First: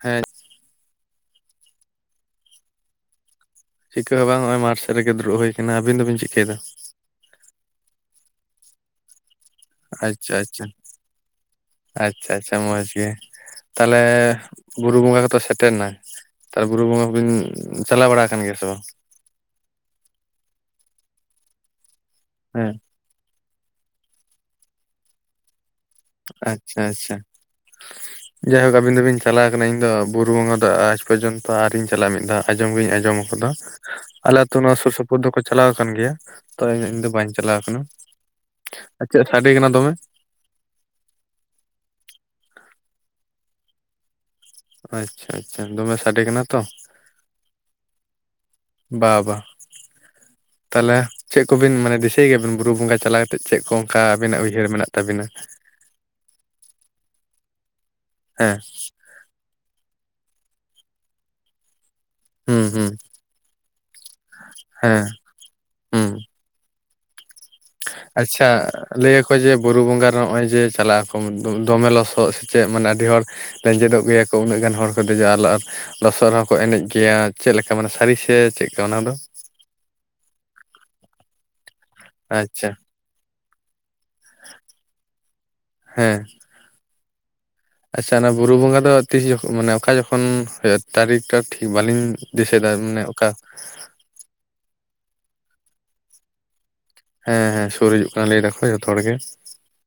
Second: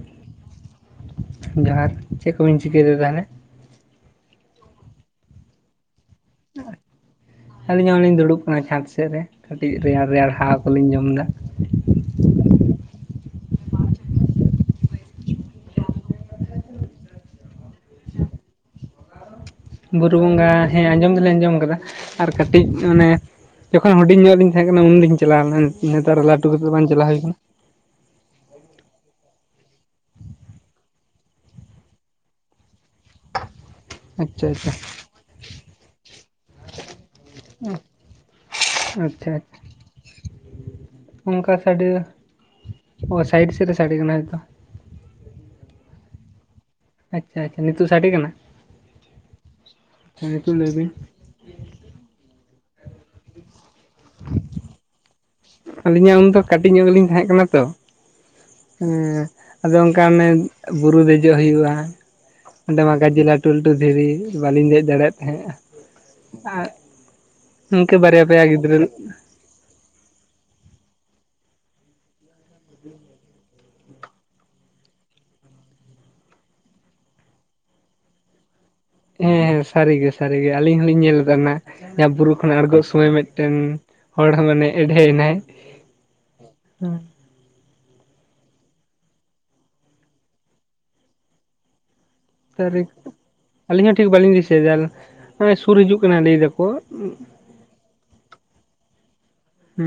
ᱦᱮᱸ ᱡᱚᱦᱟᱨ ᱪᱮᱫ ᱠᱚᱵᱤᱱ ᱪᱤᱠᱟᱹᱭᱮᱫᱟ ᱛᱟᱸᱦᱚᱞᱮ, ᱪᱤᱠᱟᱹ ᱦᱚᱸ ᱵᱟᱝ ᱱᱚᱜ ᱚᱭ ᱢᱟᱴ ᱥᱮᱫ ᱨᱮ ᱜᱮ ᱫᱩᱲᱩᱵ ᱦᱩᱭ ᱟᱠᱟᱱᱟ, ᱟᱹᱵᱤᱱ ᱫᱚᱵᱤᱱ ᱪᱤᱠᱟᱹᱭᱮᱫᱟ, ᱟᱹᱞᱤᱧ ᱦᱚᱸᱞᱤᱧ ᱫᱩᱲᱩᱵ ᱠᱟᱱᱟ ᱪᱷᱟᱫᱽ ᱥᱮᱫ ᱨᱮ ᱠᱟᱹᱴᱤᱡ ᱨᱮᱭᱟᱲ ᱨᱮᱭᱟᱲ ᱟᱪᱪᱷᱟ ᱦᱟᱣᱟ ᱟᱪᱪᱷᱟ ᱠᱚᱞᱤᱧ ᱡᱚᱢ ᱮᱫᱟ᱾ ᱟᱪᱪᱷᱟ ᱟᱪᱪᱷᱟ ᱢᱚᱸᱡ ᱜᱮ ᱛᱟᱸᱦᱚᱞᱮ ᱵᱩᱨᱩ ᱵᱚᱸᱜᱟ ᱠᱚᱛᱚ ᱥᱮᱴᱮᱨ ᱮᱱᱟ᱾ ᱛᱟᱨᱮ ᱵᱩᱨᱩ ᱵᱚᱸᱜᱟ ᱠᱚᱵᱤᱱ ᱪᱟᱞᱟᱣ ᱵᱟᱲᱟ ᱟᱠᱟᱱ ᱜᱮᱭᱟ ᱥᱮ ᱵᱟᱝ, ᱵᱩᱨᱩ ᱵᱚᱸᱜᱟ ᱦᱮᱸ ᱟᱸᱡᱚᱢ ᱫᱚᱞᱤᱧ ᱟᱸᱡᱚᱢ ᱟᱠᱟᱫᱟ ᱟᱨ ᱠᱟᱹᱴᱤᱡ ᱦᱮᱸ ᱚᱱᱮ᱾ ᱡᱚᱠᱷᱚᱱ ᱦᱩᱰᱤᱧ ᱧᱚᱜ ᱞᱤᱧ ᱛᱟᱸᱦᱮ ᱠᱟᱱᱟ ᱩᱱᱞᱤᱧ ᱪᱟᱞᱟᱣ ᱞᱮᱱᱟ ᱱᱮᱛᱟᱨ ᱞᱟᱹᱴᱩ ᱠᱟᱛᱮᱫ ᱟᱪᱪᱷᱟ ᱵᱟᱝ ᱪᱟᱞᱟᱣ ᱟᱪᱪᱷᱟ ᱦᱩᱭ ᱠᱟᱱᱟ᱾ ᱡᱟᱭᱦᱳᱠ ᱟᱵᱤᱱ ᱫᱚᱵᱤᱱ ᱪᱟᱞᱟᱣ ᱟᱠᱟᱱᱟ ᱤᱧ ᱫᱚ ᱵᱩᱨᱩ ᱵᱚᱝᱜᱟ ᱫᱚ ᱟᱡᱽ ᱯᱚᱨᱡᱚᱱᱛᱚ ᱟᱨᱤᱧ ᱪᱟᱞᱟᱜ-ᱟ, ᱢᱤᱫ ᱫᱷᱟᱣ, ᱟᱸᱡᱚᱢ ᱜᱤᱧ ᱟᱸᱡᱚᱢ ᱟᱠᱟᱫᱟ᱾ ᱟᱞᱮ ᱟᱪᱪᱷᱟ ᱟᱹᱛᱩ ᱱᱚᱣᱟ ᱥᱩᱨ ᱥᱩᱯᱩᱨ ᱫᱚᱠᱚ ᱪᱟᱞᱟᱣ ᱟᱠᱟᱱ ᱜᱮᱭᱟ ᱛᱚ ᱤᱧ ᱫᱚ ᱵᱟᱹᱧ ᱪᱟᱞᱟᱣ ᱟᱠᱟᱱᱟ᱾ ᱟᱨ ᱟᱪᱪᱷᱟ ᱪᱮᱫ ᱟᱪᱪᱷᱟ ᱥᱟᱰᱮ ᱠᱟᱱᱟ ᱫᱚᱢᱮ, ᱚᱱᱠᱟ ᱥᱟᱰᱮ ᱚ ᱥᱟᱭᱤᱰ ᱥᱮᱫ ᱨᱮ ᱥᱟᱰᱮ ᱠᱟᱱᱟ ᱦᱚᱭᱛᱳ, ᱟᱪᱪᱷᱟ ᱟᱪᱪᱷᱟ, ᱫᱚᱢᱮ ᱥᱟᱰᱮ ᱠᱟᱱᱟ ᱛᱚ, ᱟᱪᱪᱷᱟ ᱟᱪᱪᱷᱟ, ᱱᱤᱛᱚᱜ ᱥᱟᱰᱮ ᱠᱟᱱᱟ᱾ ᱵᱟ ᱵᱟ ᱟᱪᱪᱷᱟ ᱱᱤᱛᱚᱜ ᱞᱟᱹᱭ ᱵᱤᱱ ᱛᱟᱸᱦᱚᱞᱮ, ᱪᱮᱫ ᱠᱚᱵᱤᱱ ᱢᱟᱱᱮ ᱫᱤᱥᱟᱹᱭ ᱜᱮᱭᱟᱵᱤᱱ ᱵᱩᱨᱩ ᱵᱚᱸᱜᱟ ᱪᱟᱞᱟᱣ ᱠᱟᱛᱮᱫ ᱪᱮᱫ ᱠᱚ ᱚᱱᱠᱟ ᱟᱵᱤᱱᱟᱜ ᱩᱭᱦᱟᱹᱨ ᱢᱮᱱᱟᱜ ᱛᱟᱹᱵᱤᱱᱟ᱾ ᱟᱹᱞᱤᱧᱟᱜ ᱩᱱᱫᱚ ᱠᱟᱹᱴᱤᱡ ᱧᱚᱜ ᱜᱮ ᱞᱤᱧ ᱛᱟᱸᱦᱮ ᱠᱟᱱᱟ ᱛᱚ᱾ ᱦᱮᱸ ᱦᱮᱸ ᱟᱫᱚ ᱚᱱᱠᱟᱱᱮ ᱵᱩᱨᱩ ᱫᱮᱡᱚᱜ ᱦᱩᱭᱩᱜᱼᱟ᱾ ᱦᱩᱸ ᱚᱸᱰᱮ ᱦᱩᱸ ᱢᱟ ᱜᱟᱡᱤᱞ ᱞᱟᱹᱴᱩ ᱞᱟᱹᱴᱩ ᱫᱷᱤᱨᱤ ᱵᱟᱞᱤᱧ ᱫᱮᱡ ᱦᱮᱸ ᱫᱟᱲᱮᱭᱟᱜ ᱛᱟᱸᱦᱮᱜ-ᱟ᱾ ᱦᱩᱸ ᱟᱨ ᱤᱱᱠᱟᱹ ᱵᱟᱨᱭᱟ ᱯᱮᱭᱟ ᱜᱤᱫᱽᱨᱟᱹ, ᱚᱠᱚᱭ ᱡᱮ ᱵᱩᱨᱩ ᱵᱚᱸᱜᱟ ᱨᱮ ᱱᱚᱜᱼᱚᱭ ᱡᱮ ᱪᱟᱞᱟᱜ ᱟᱠᱚ ᱫᱚᱢᱮ ᱞᱚᱥᱚᱜ ᱥᱮᱪᱮᱫ ᱢᱟᱱᱮ ᱟᱹᱰᱤ ᱦᱚᱲ, ᱞᱮᱸᱡᱮᱫᱚᱜ ᱜᱮᱭᱟᱠᱚ ᱩᱱᱟᱹᱜ ᱜᱟᱱ ᱦᱚᱲ ᱠᱚ ᱫᱮᱡᱚᱜ-ᱟ ᱟᱨ ᱞᱚᱥᱚᱫ ᱨᱮᱸᱦᱚ ᱠᱚ ᱮᱱᱮᱡ ᱜᱮᱭᱟ ᱪᱮᱫᱞᱮᱠᱟ ᱢᱟᱱᱮ ᱥᱟᱹᱨᱤ ᱥᱮ ᱪᱮᱫᱞᱮᱠᱟ ᱚᱱᱟ ᱫᱚ, ᱦᱮᱸ ᱦᱮᱸ ᱥᱟᱹᱨᱤᱜᱮ ᱥᱟᱹᱨᱤᱜᱮ ᱟᱹᱞᱤᱧ ᱦᱚᱞᱤᱧ ᱧᱮᱞ ᱞᱮᱜ-ᱟ᱾ ᱵᱩᱨᱩ ᱠᱷᱚᱱ ᱟᱪᱪᱷᱟ ᱟᱬᱜᱚᱜ ᱥᱚᱢᱚᱭ ᱢᱤᱫᱴᱮᱱ, ᱦᱚᱲ ᱦᱚ ᱢᱟᱱᱮ ᱮᱰᱷᱮ ᱮᱱᱟᱭ, ᱦᱮᱸ ᱟᱪᱪᱷᱟ ᱚᱱᱟ ᱵᱩᱨᱩ ᱵᱚᱸᱜᱟ ᱫᱚ ᱛᱤᱥ ᱡᱚᱠᱷᱚᱱ ᱢᱟᱱᱮ ᱚᱠᱟ ᱡᱚᱠᱷᱚᱱ ᱦᱩᱭᱩᱜᱼᱟ ᱛᱟᱨᱤᱠᱴᱟ ᱴᱷᱤᱠ ᱵᱟᱹᱞᱤᱧ ᱫᱤᱥᱟᱹ ᱫᱟᱨ ᱢᱟᱱᱮ ᱚᱠᱟ, ᱟᱞᱤᱧ ᱦᱚᱸ ᱴᱷᱤᱠ ᱵᱟᱞᱤᱧ ᱫᱤᱥᱟᱹᱭᱮᱫᱟ ᱱᱚᱜ-ᱚᱭ ᱥᱩᱨ ᱦᱤᱡᱩᱜ ᱠᱟᱱᱟ ᱞᱟᱹᱭ ᱮᱫᱟ ᱠᱚ, ᱦᱮᱸ ᱦᱮᱸ ᱥᱩᱨ ᱦᱤᱡᱩᱜ ᱠᱟᱱᱟ ᱞᱟᱹᱭ ᱮᱫᱟ ᱠᱚ ᱡᱚᱛᱚ ᱦᱚᱲ ᱜᱮ, ᱦᱩᱻ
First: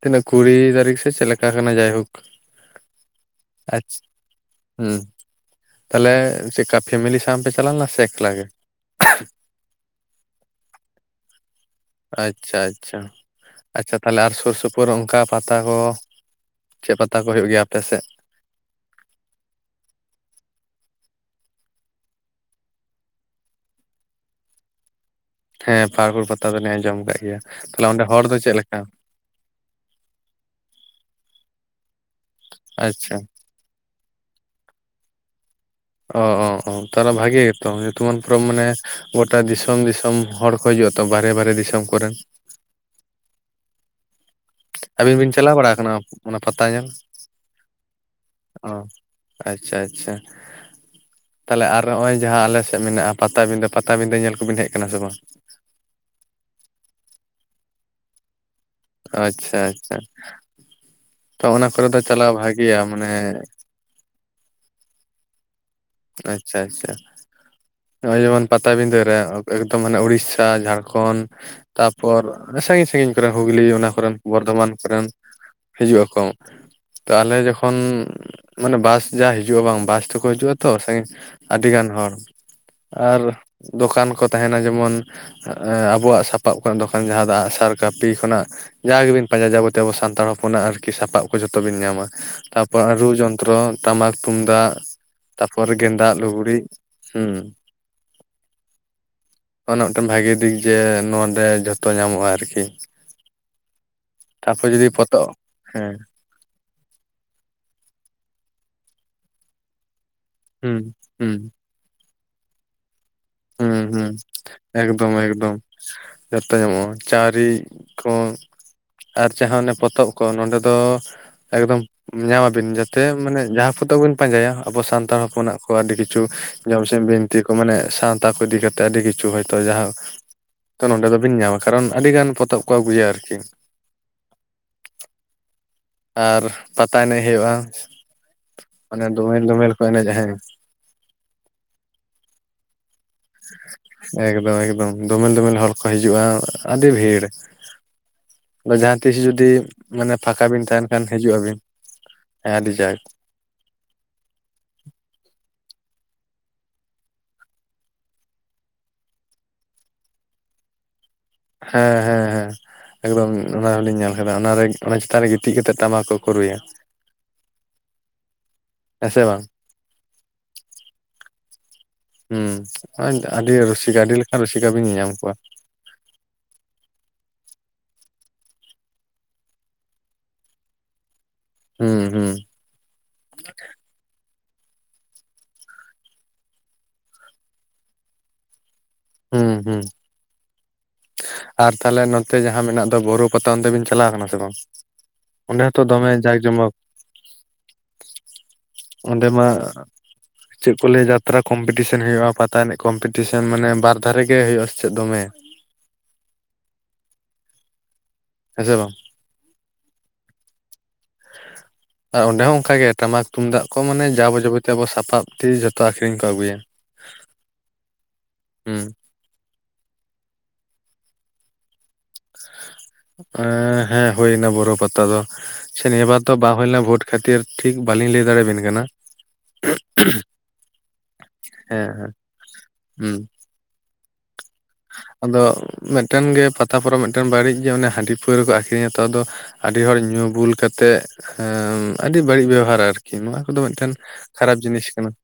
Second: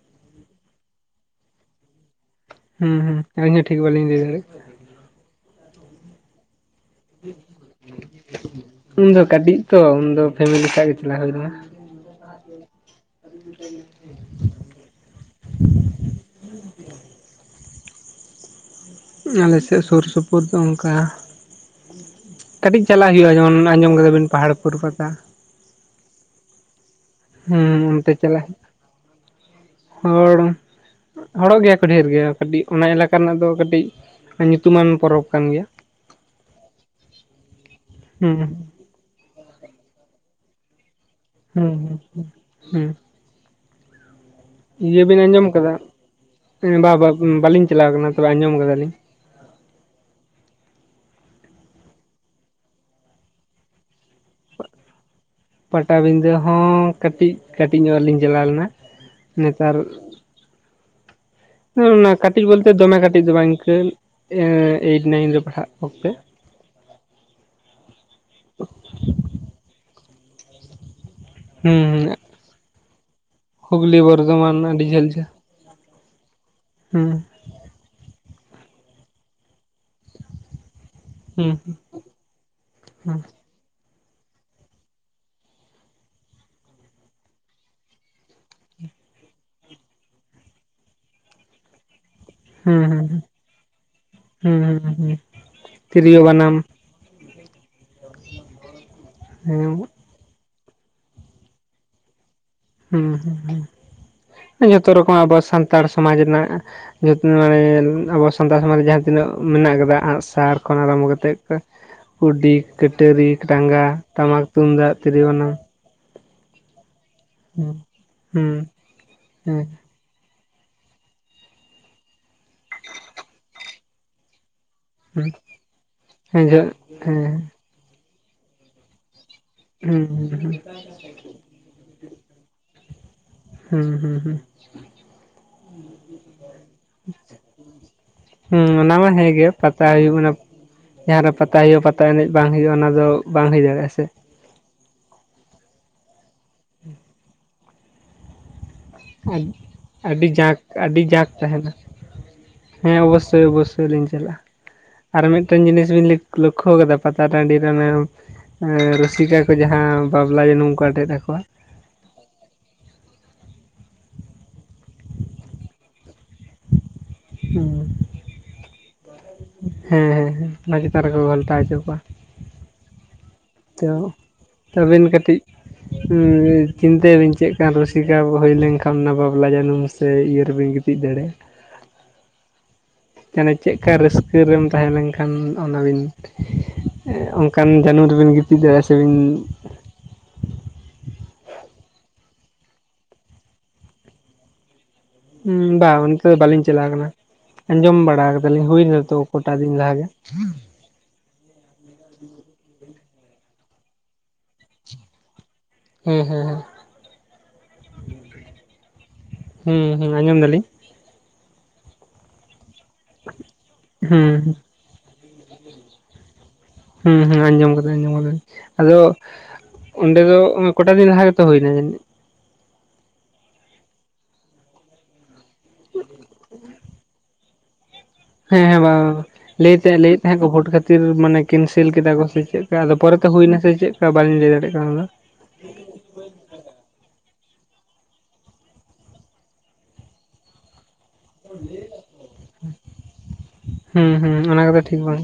ᱛᱤᱱᱟᱹᱜ ᱠᱩᱲᱤ ᱛᱟᱹᱨᱤᱠᱷ ᱥᱮ ᱪᱮᱫ ᱞᱮᱠᱟ ᱠᱟᱱᱟ ᱡᱟᱭᱦᱳᱠ ᱦᱩᱸ ᱦᱩᱸ ᱟᱹᱞᱤᱧ ᱦᱚᱸ ᱴᱷᱤᱠ ᱵᱞᱤᱧ ᱞᱟᱹᱭ ᱫᱟᱲᱮᱜᱼᱟ ᱮᱺᱜ ᱛᱟᱦᱚᱞᱮ ᱪᱮᱫᱠᱟ ᱯᱷᱮᱢᱮᱞᱤ ᱥᱟᱶ ᱯᱮ ᱪᱟᱞᱟᱣ ᱞᱮᱱᱟ ᱥᱮ ᱮᱠᱞᱟ ᱜᱮ ᱩᱱᱫᱚ ᱠᱟᱹᱴᱤᱡ ᱛᱚ ᱩᱱᱫᱚ ᱯᱷᱮᱢᱮᱞᱤ ᱥᱟᱜ ᱜᱮ ᱪᱟᱞᱟᱣ ᱦᱩᱭ ᱞᱮᱱᱟ ᱟᱪᱪᱷᱟ ᱟᱪᱪᱷᱟ ᱟᱪᱪᱷᱟ ᱛᱟᱦᱞᱮ ᱟᱨ ᱥᱩᱨ ᱥᱩᱯᱩᱨ ᱚᱱᱠᱟ ᱯᱟᱛᱟ ᱠᱚ ᱪᱮᱫ ᱯᱟᱛᱟ ᱠᱚ ᱦᱩᱭᱩᱜ ᱜᱮᱭᱟ ᱟᱯᱮ ᱥᱮᱫ ᱟᱞᱮᱥᱮᱫ ᱥᱩᱨ ᱥᱩᱯᱩᱨ ᱫᱚ ᱚᱱᱠᱟ [inaudible] ᱠᱟᱹᱴᱤᱡ ᱪᱟᱞᱟᱜ ᱦᱩᱭᱩᱜᱼᱟ ᱡᱮᱢᱚᱱ ᱚᱱᱟ ᱟᱸᱡᱚᱢ ᱠᱟᱫᱟᱵᱤᱱ ᱯᱟᱦᱟᱲ ᱯᱩᱨ ᱯᱟᱛᱟ ᱦᱮᱸ ᱯᱟᱦᱟᱲ ᱯᱩᱨ ᱯᱟᱛᱟ ᱫᱚᱞᱤᱧ ᱟᱸᱡᱚᱢ ᱟᱠᱟᱫ ᱜᱮᱭᱟ ᱦᱩᱸ ᱛᱟᱦᱞᱮ ᱚᱸᱰᱮ ᱚᱱᱛᱮ ᱦᱚᱲ ᱫᱚ ᱪᱟᱞᱟᱜ ᱪᱮᱫ ᱞᱮᱠᱟ ᱦᱚᱲ ᱦᱚᱲᱚᱜ ᱜᱮᱭᱟ ᱠᱚ ᱰᱷᱮᱨ ᱜᱮ ᱠᱟᱹᱴᱤᱡ ᱚᱱᱟ ᱮᱞᱟᱠᱟ ᱟᱪᱪᱷᱟ ᱨᱮᱱᱟᱜ ᱫᱚ ᱠᱟᱹᱴᱤᱡ ᱧᱩᱛᱩᱢᱟᱱ ᱯᱚᱨᱚᱵᱽ ᱠᱟᱱ ᱜᱮᱭᱟ, ᱚ ᱚ ᱛᱟᱦᱚᱞᱮ ᱵᱷᱟᱜᱮ ᱜᱮᱛᱚ ᱧᱩᱛᱩᱢᱟᱱ ᱦᱩᱸ ᱯᱩᱨᱚᱵ ᱢᱟᱱᱮ ᱜᱚᱴᱟ ᱫᱤᱥᱚᱢ ᱫᱤᱥᱚᱢ ᱦᱚᱲ, ᱠᱷᱚᱡᱩᱜ-ᱟᱛᱚ ᱵᱟᱦᱨᱮ ᱵᱟᱦᱨᱮ ᱦᱩᱸ ᱫᱤᱥᱚᱢ ᱦᱩᱸ ᱠᱚᱨᱮᱱ, ᱦᱩᱸ ᱤᱭᱟᱹ ᱟᱹᱵᱤᱱ ᱵᱤᱱ ᱟᱸᱡᱚᱢ ᱪᱟᱞᱟᱣ ᱵᱟᱲᱟ ᱠᱟᱫᱟ ᱟᱠᱟᱱᱟ ᱚᱱᱟ ᱯᱟᱛᱟ ᱧᱮᱞ ᱵᱟ ᱵᱟ ᱵᱟᱹᱞᱤᱧ ᱪᱟᱞᱟᱣ ᱠᱟᱱᱟ ᱛᱚᱵᱮ ᱟᱸᱡᱚᱢ ᱚ ᱠᱟᱫᱟᱞᱤᱧ ᱟᱪᱪᱷᱟ ᱟᱪᱪᱷᱟ ᱛᱟᱦᱚᱞᱮ ᱟᱨ ᱱᱚᱜᱼᱚᱭ ᱡᱟᱦᱟᱸ ᱟᱞᱮ ᱥᱮᱫ ᱢᱮᱱᱟᱜ-ᱟ ᱯᱟᱵᱤᱸᱫᱟᱹ ᱯᱟᱵᱤᱸᱫᱟᱹ ᱧᱮᱞ ᱠᱚᱵᱤᱱ ᱦᱮᱡ ᱠᱟᱱᱟ ᱥᱮ ᱵᱟᱝ ᱯᱟᱴᱟᱵᱤᱸᱫᱟᱹ ᱦᱚᱸ ᱠᱟᱹᱴᱤᱡ ᱠᱟᱹᱴᱤᱡ ᱧᱚᱜ ᱨᱮᱞᱤᱧ ᱪᱟᱞᱟᱣ ᱞᱮᱱᱟ ᱟᱪᱪᱷᱟ ᱟᱪᱪᱷᱟ ᱛᱚ ᱚᱱᱟ ᱦᱩᱸ ᱠᱚᱨᱮ ᱫᱚ ᱤᱱᱟᱹ ᱪᱟᱞᱟᱣ ᱠᱟᱹᱴᱤᱡ ᱵᱚᱞᱛᱮ ᱵᱷᱟᱜᱮᱭᱟ ᱫᱚᱢᱮ ᱢᱟᱱᱮ ᱠᱟᱹᱴᱤᱡ ᱫᱚ ᱵᱟᱝ ᱤᱱᱠᱟᱹ ᱮᱭᱤᱴ ᱱᱟᱭᱤᱱ ᱨᱮ ᱯᱟᱲᱦᱟᱜ ᱚᱠᱛᱮ ᱟᱪᱪᱷᱟ ᱟᱪᱪᱷᱟ ᱱᱚᱜ-ᱚᱭ ᱡᱮᱢᱚᱱ ᱯᱟᱛᱟᱵᱤᱸᱫᱟᱹ ᱨᱮ ᱮᱠᱫᱚᱢ ᱢᱟᱱᱮ ᱩᱲᱤᱥᱟ ᱡᱷᱟᱲᱠᱷᱚᱸᱰ ᱦᱩᱸ ᱦᱩᱸ ᱛᱟᱨᱯᱚᱨ ᱥᱟᱺᱜᱤᱧ ᱥᱟᱺᱜᱤᱧ ᱠᱚᱨᱮᱱ ᱦᱩᱜᱽᱞᱤ ᱚᱱᱟ ᱠᱚᱨᱮᱱ ᱵᱚᱨᱫᱷᱚᱢᱟᱱ ᱟᱹᱰᱤ ᱡᱷᱟᱹᱞ ᱠᱚᱨᱮᱱ ᱡᱷᱟᱹᱞ ᱦᱤᱡᱩᱜ ᱟᱠᱚ ᱦᱩᱸ ᱛᱟᱦᱚᱞᱮ ᱡᱚᱠᱷᱚᱱ ᱢᱟᱱᱮ ᱵᱟᱥ ᱡᱟ ᱦᱤᱡᱩᱜ-ᱟ ᱵᱟᱝ ᱵᱟᱥ ᱛᱮᱠᱚ ᱦᱤᱡᱩᱜ-ᱟ ᱛᱚ ᱥᱟᱺᱜᱤᱧ ᱦᱩᱸ ᱟᱹᱰᱤᱜᱟᱱ ᱦᱚᱲ ᱦᱩᱸ ᱟᱨ ᱫᱚᱠᱟᱱ ᱠᱚ ᱛᱟᱦᱮᱱᱟ ᱡᱮᱢᱚᱱ ᱟᱸ ᱟᱵᱚᱣᱟᱜ ᱥᱟᱯᱟᱵ ᱠᱷᱚᱱᱟᱜ ᱫᱚᱠᱟᱱ ᱡᱟᱦᱟᱸ ᱫᱚ ᱟᱸᱜᱥᱟᱨ ᱠᱟᱹᱯᱤ ᱠᱷᱚᱱᱟᱜ ᱡᱟ ᱜᱮᱵᱤᱱ ᱯᱟᱸᱡᱟᱭ ᱡᱟᱵᱚᱛᱤᱭ ᱟᱵᱚ ᱥᱟᱱᱛᱟᱲ ᱦᱚᱯᱚᱱᱟᱜ ᱟᱨᱠᱤ ᱥᱟᱯᱟᱵ ᱠᱚ ᱡᱚᱛᱚ ᱵᱤᱱ ᱧᱟᱢᱟ ᱦᱩᱸ ᱛᱟᱯᱚᱨ ᱦᱩᱸ ᱨᱩ ᱡᱚᱱᱛᱨᱚ ᱴᱟᱢᱟᱠ ᱦᱩᱸ ᱛᱩᱢᱫᱟᱜ ᱦᱩᱸ ᱦᱩᱸ ᱛᱟᱨᱯᱚᱨ ᱜᱮᱸᱫᱟᱜ ᱛᱤᱨᱭᱳ ᱵᱟᱱᱟᱢ ᱞᱩᱜᱽᱲᱤᱡ ᱦᱩᱸ ᱦᱮᱸ ᱚᱱᱟ ᱢᱤᱫᱴᱮᱱ ᱵᱷᱟᱜᱤ ᱫᱤᱠ ᱡᱮ ᱱᱚᱰᱮ ᱡᱷᱚᱛᱚ ᱧᱟᱢᱚᱜ-ᱟ ᱟᱨᱠᱤ ᱦᱩᱸ ᱦᱩᱸ ᱛᱟᱯᱚᱨ ᱦᱩᱸ ᱡᱩᱫᱤ ᱡᱷᱚᱛᱚ ᱨᱚᱠᱚᱢᱟᱜ ᱯᱚᱛᱚᱵ ᱟᱵᱚ ᱥᱟᱱᱛᱟᱲ ᱦᱮᱸ ᱥᱚᱢᱟᱡᱽ ᱨᱮᱱᱟᱜ ᱡᱚᱛᱧ ᱵᱟᱲᱟᱭᱟ ᱟᱵᱚ ᱥᱟᱱᱛᱟᱲ ᱥᱚᱢᱟᱡᱽ ᱨᱮ ᱡᱟᱦᱟᱸ ᱛᱤᱱᱟᱹᱜ ᱢᱮᱱᱟᱜ ᱠᱟᱫᱟ ᱟᱸᱜ ᱥᱟᱨ ᱦᱩᱸ ᱠᱷᱚᱱ ᱟᱨᱟᱢᱵᱚ ᱦᱩᱸ ᱠᱟᱛᱮᱫ ᱠᱩᱰᱤ ᱠᱟᱹᱴᱟᱹᱨᱤ ᱦᱩᱸ ᱴᱟᱸᱜᱟ ᱦᱩᱸ ᱴᱟᱢᱟᱠ ᱛᱩᱢᱫᱟᱜ ᱮᱠᱫᱚᱢ ᱛᱤᱨᱣᱟᱹ ᱵᱟᱱᱟᱢ ᱮᱠᱫᱚᱢ ᱡᱚᱛᱚ ᱧᱟᱢᱚᱜ-ᱟ ᱪᱟᱣᱨᱤᱫ ᱠᱚ ᱦᱩᱸ ᱟᱨ ᱡᱟᱦᱟ ᱦᱮᱸ ᱚᱱᱮ ᱯᱚᱛᱚᱵ ᱠᱚ ᱱᱚᱰᱮ ᱫᱚ ᱮᱠᱫᱚᱢ ᱧᱟᱢᱟᱵᱤᱱ ᱡᱟᱛᱮ ᱢᱟᱱᱮ ᱡᱟᱦᱟᱸ ᱠᱚᱫᱚᱵᱤᱱ ᱯᱟᱸᱡᱟᱭᱟ ᱟᱵᱚ ᱥᱟᱱᱛᱟᱲ ᱦᱚᱯᱚᱱᱟᱜ ᱠᱚ ᱟᱹᱰᱤ ᱠᱤᱪᱷᱩ ᱦᱮᱸ ᱡᱚ ᱡᱚᱢᱥᱤᱢ ᱵᱤᱱᱛᱤ ᱦᱮᱸ ᱠᱚ ᱢᱟᱱᱮ ᱥᱟᱶᱛᱟ ᱠᱚ ᱤᱫᱤ ᱠᱟᱛᱮ ᱟᱹᱰᱤ ᱠᱤᱪᱷᱩ ᱠᱤᱪᱷᱩ ᱦᱚᱭᱛᱳ ᱡᱟᱦᱟᱸ ᱦᱩᱸ ᱦᱩᱸ ᱱᱚᱰᱮ ᱫᱚᱵᱤᱱ ᱧᱟᱢᱟ ᱠᱟᱨᱚᱱ ᱟᱹᱰᱤᱜᱟᱱ ᱯᱚᱛᱚᱵ ᱠᱚ ᱟᱹᱜᱩᱭᱟ ᱟᱨᱠᱤ ᱦᱩᱸ ᱦᱩᱸ ᱦᱩᱸ ᱟᱨ ᱯᱟᱛᱟ ᱮᱱᱮᱡ ᱦᱩᱭᱩᱜ-ᱟ ᱦᱩᱸ ᱚᱱᱟ ᱚᱱᱮ ᱢᱟ ᱫᱳᱢᱮᱞ ᱦᱮᱸᱜᱮ ᱫᱳᱢᱮᱞ ᱠᱚ ᱯᱟᱛᱟ ᱮᱱᱮᱡ ᱦᱩᱭᱩᱜ ᱚᱱᱟ ᱦᱚᱸ ᱡᱟᱦᱟᱸᱨᱮ ᱯᱟᱛᱟ ᱦᱩᱭᱩᱜ-ᱟ ᱯᱟᱛᱟ ᱮᱱᱮᱡ ᱵᱟᱝ ᱦᱩᱭᱩᱜ ᱚᱱᱟ ᱫᱚ ᱵᱟᱝ ᱦᱩᱭ ᱫᱟᱲᱮᱭᱟᱜᱼᱟ ᱥᱮ ᱮᱠᱫᱚᱢ ᱮᱠᱫᱚᱢ ᱫᱚᱢᱮᱞ ᱫᱚᱢᱮᱞ ᱦᱚᱲ ᱠᱚ ᱦᱤᱡᱩᱜ-ᱟ ᱟᱹᱰᱤ ᱵᱷᱤᱲ ᱟᱫᱚ ᱡᱟᱦᱟᱸᱛᱤᱥ ᱡᱩᱫᱤ ᱢᱟᱱᱮ ᱟᱹᱰᱤ ᱯᱷᱟᱠᱟ ᱡᱟᱸᱠ ᱵᱤᱱ ᱛᱟᱦᱮᱱ ᱠᱷᱟᱱ ᱦᱤᱡᱩᱜ ᱟᱵᱤᱱ ᱦᱮᱸ ᱟᱹᱰᱤ ᱡᱟᱸᱠ ᱦᱮᱸᱵᱚᱥᱥᱳᱭ ᱚᱵᱥᱥᱳᱭᱞᱤᱧ ᱪᱟᱞᱟᱜ-ᱟ ᱟᱨ ᱢᱤᱫᱴᱮᱱ ᱡᱤᱱᱤᱥ ᱵᱤᱱ ᱞᱚᱜ ᱞᱚᱠᱷᱳ ᱠᱟᱫᱟ ᱯᱟᱛᱟ ᱴᱟᱺᱰᱤ ᱨᱮ ᱚᱱᱮ ᱮᱸ ᱨᱩᱥᱤᱠᱟ ᱠᱚ ᱡᱟᱦᱟᱸ ᱵᱟᱵᱞᱟ ᱡᱟᱹᱱᱩᱢ ᱠᱚ ᱟᱴᱮᱫ ᱟᱠᱚᱣᱟ ᱦᱮᱸ ᱦᱮᱸ ᱦᱮᱸ ᱮᱠᱫᱚᱢ ᱚᱱᱟ ᱦᱚᱸᱞᱤᱧ ᱧᱮᱞᱠᱟᱫᱟ ᱚᱱᱟᱨᱮ ᱚᱱᱟ ᱪᱮᱛᱟᱱ ᱨᱮ ᱜᱤᱛᱤᱡ ᱠᱟᱛᱮᱫ ᱴᱟᱢᱟᱠ ᱠᱚ ᱠᱚ ᱨᱩᱭᱟ ᱦᱩᱸ ᱦᱮᱸ ᱥᱮ ᱵᱟᱝ ᱦᱮᱸ ᱦᱮᱸᱸ ᱚᱱᱟ ᱪᱮᱛᱟᱱ ᱨᱮᱠᱚ ᱜᱷᱚᱞᱴᱟᱣ ᱦᱚᱪᱚ ᱠᱚᱣᱟ ᱦᱮᱸ ᱟᱹᱰᱤ ᱨᱩᱥᱤᱠᱟ ᱟᱹᱰᱤ ᱞᱮᱠᱟᱱ ᱨᱩᱥᱤᱠᱟ ᱵᱤᱱ ᱧᱮᱞᱧᱟᱢ ᱠᱚᱣᱟ᱾ ᱪᱤᱱᱛᱟᱹ ᱵᱤᱱ ᱪᱮᱫᱠᱟᱱ ᱨᱩᱥᱤᱠᱟ ᱦᱩᱭ ᱞᱮᱱᱠᱷᱟᱱ ᱚᱱᱟ ᱵᱟᱯᱞᱟ ᱡᱟᱹᱱᱩᱢ ᱥᱮ ᱤᱭᱟᱹᱟᱹᱨ ᱨᱮᱵᱮᱱ ᱜᱤᱛᱤᱡ᱾ ᱪᱮᱫ ᱫᱟᱲᱮ ᱦᱩᱸ ᱦᱩᱸ᱾ ᱡᱮᱱᱮ ᱪᱮᱫ ᱞᱮᱠᱟ ᱨᱟᱹᱥᱠᱟᱹ ᱨᱮᱢ ᱛᱟᱦᱮᱸ ᱞᱮᱱᱠᱷᱟᱱ ᱚᱱᱟ ᱚᱱᱠᱟᱱ ᱡᱟᱹᱱᱩᱢ ᱨᱮᱵᱤᱱ ᱜᱤᱛᱤᱡ ᱫᱟᱲᱮᱭᱟᱜ-ᱟ ᱥᱮᱵᱤᱱ ᱦᱩᱸ ᱦᱩᱸ ᱟᱨ ᱛᱟᱦᱞᱮ ᱱᱚᱛᱮ ᱡᱟᱦᱟᱸ ᱢᱮᱱᱟᱜ ᱫᱚ ᱵᱩᱨᱩ ᱯᱟᱚᱛᱟᱢ ᱛᱮᱵᱤᱱ ᱪᱟᱞᱟᱣ ᱠᱟᱱᱟ ᱥᱮ ᱵᱟᱝ? ᱩᱸ ᱚᱸᱰᱮ ᱦᱚᱸᱛᱚ ᱵᱟᱝ ᱫᱚᱢᱮ ᱮᱱᱛᱮ ᱡᱟᱠ ᱵᱟᱹᱞᱤᱧ ᱡᱚᱢᱚᱠ ᱪᱟᱞᱟᱣ ᱟᱠᱟᱱᱟ᱾ ᱟᱸᱡᱚᱢ ᱵᱟᱲᱟ ᱠᱮᱫᱫᱟᱞᱤᱧ ᱦᱩᱭᱱᱟᱛᱚ ᱠᱚᱴᱟ ᱫᱤᱱ ᱞᱟᱦᱟ ᱜᱮ᱾ ᱠᱩᱞᱮ ᱡᱟᱛᱨᱟ ᱠᱚᱢᱯᱤᱴᱤᱥᱮᱱ ᱦᱩᱭᱩᱜᱼᱟ ᱯᱟᱛᱟ ᱮᱱᱮᱡ ᱠᱚᱢᱯᱤᱴᱤᱥᱮᱱ ᱢᱟᱱᱮ ᱵᱟᱨ ᱫᱷᱟᱨᱮ ᱜᱮ ᱦᱩᱭᱩᱜᱼᱟ ᱥᱮ ᱪᱮᱫ ᱫᱚᱢᱮ᱾ ᱦᱮᱸ ᱦᱮᱸ ᱦᱮᱸ᱾ ᱦᱮᱸᱥᱮ ᱵᱟᱝ ᱦᱩᱸ ᱦᱩᱸ ᱟᱸᱡᱚᱢ ᱫᱟᱞᱤᱧ ᱟᱸ ᱚᱸᱰᱮ ᱦᱚᱸ ᱚᱱᱠᱟ ᱜᱮ ᱴᱟᱢᱟᱠ ᱛᱩᱢᱫᱟᱜ ᱠᱚ ᱢᱟᱱᱮ ᱡᱟᱵᱚ ᱦᱩᱸ ᱡᱟᱵᱚᱛᱤᱭ ᱟᱵᱚ ᱥᱟᱯᱟᱵ ᱛᱤᱥ ᱡᱷᱚᱛᱚ ᱟᱠᱷᱨᱤᱧ ᱠᱚ ᱟᱹᱜᱩᱭᱟ? ᱦᱩᱸ ᱦᱩᱸ ᱟᱸᱡᱚᱢ ᱟᱠᱟᱫᱟᱟᱹᱧ ᱟᱸᱡᱚᱢ ᱟᱠᱟᱫᱟᱹᱧ, ᱦᱩᱸ ᱟᱫᱚ ᱚᱸᱰᱮ ᱫᱚ ᱠᱚᱳᱟ ᱫᱤᱱ ᱞᱟᱦᱟ ᱜᱮᱛᱚ ᱦᱩᱭᱱᱟ ᱡᱟᱹᱱᱤᱡ᱾ ᱮ ᱦᱮᱸ ᱦᱩᱭᱱᱟ ᱵᱚᱨᱚ ᱯᱟᱛᱟ ᱫᱚ᱾ ᱥᱮ ᱱᱤᱭᱮ ᱵᱟᱨ ᱛᱚ ᱵᱟᱝ ᱦᱩᱭᱞᱮᱱᱟ ᱵᱷᱳᱴ ᱠᱷᱟᱹᱛᱤᱨ ᱴᱷᱤᱠ ᱵᱞᱝ ᱞᱤᱧ ᱞᱟᱹᱭ ᱫᱟᱲᱮᱭᱟᱵᱤᱱ ᱦᱮᱸ ᱦᱮᱸ ᱠᱟᱱᱟ ᱵᱟᱝ ᱞᱟᱹᱭ ᱞᱟᱹᱭᱮᱫ ᱛᱟᱦᱮᱸᱫ ᱠᱚ ᱵᱷᱳᱴ ᱠᱷᱟᱹᱛᱤᱨ ᱢᱟᱱᱮ ᱦᱮᱸ ᱠᱮᱱᱥᱮᱞ ᱦᱮᱸ ᱠᱮᱫᱟ ᱠᱚ ᱥᱮ ᱪᱮᱫ ᱞᱮᱠᱟ ᱟᱫᱚ ᱦᱩᱸ ᱯᱚᱨᱮᱛᱮ ᱦᱩᱭᱱᱟ ᱥᱮ ᱪᱮᱫ᱾ ᱵᱟᱹᱞᱤᱧ ᱞᱟᱹᱭ ᱫᱟᱲᱮᱭᱟᱜ ᱠᱟᱱᱟ ᱚᱱᱟ ᱫᱚ᱾ ᱟᱫᱚ ᱢᱤᱫᱴᱮᱱ ᱜᱮ ᱯᱟᱛᱟ ᱯᱚᱨᱚᱵ ᱴᱮᱱ ᱵᱟᱹᱲᱤᱡ ᱜᱮ ᱦᱟᱺᱰᱤ ᱯᱟᱹᱣᱨᱟᱹᱠᱚ ᱟᱠᱷᱨᱤᱧᱟ ᱛᱚ᱾ ᱟᱹᱰᱤ ᱦᱚᱲ ᱧᱩ ᱵᱩᱞ ᱠᱟᱛᱮᱜ, ᱦᱮᱸ ᱟᱹᱰᱤ ᱵᱟᱹᱲᱤᱡ ᱵᱮᱵᱚᱦᱟᱨᱟ ᱟᱨᱠᱤ ᱱᱚᱣᱟ ᱠᱚᱫᱚ ᱢᱤᱫᱴᱮᱱ ᱦᱩᱸ ᱦᱩᱸ ᱠᱷᱟᱨᱟᱯ ᱚᱱᱟ ᱠᱚᱫᱚ ᱡᱤᱱᱤᱥ ᱴᱷᱤᱠ ᱠᱟᱱᱟ ᱵᱟᱝ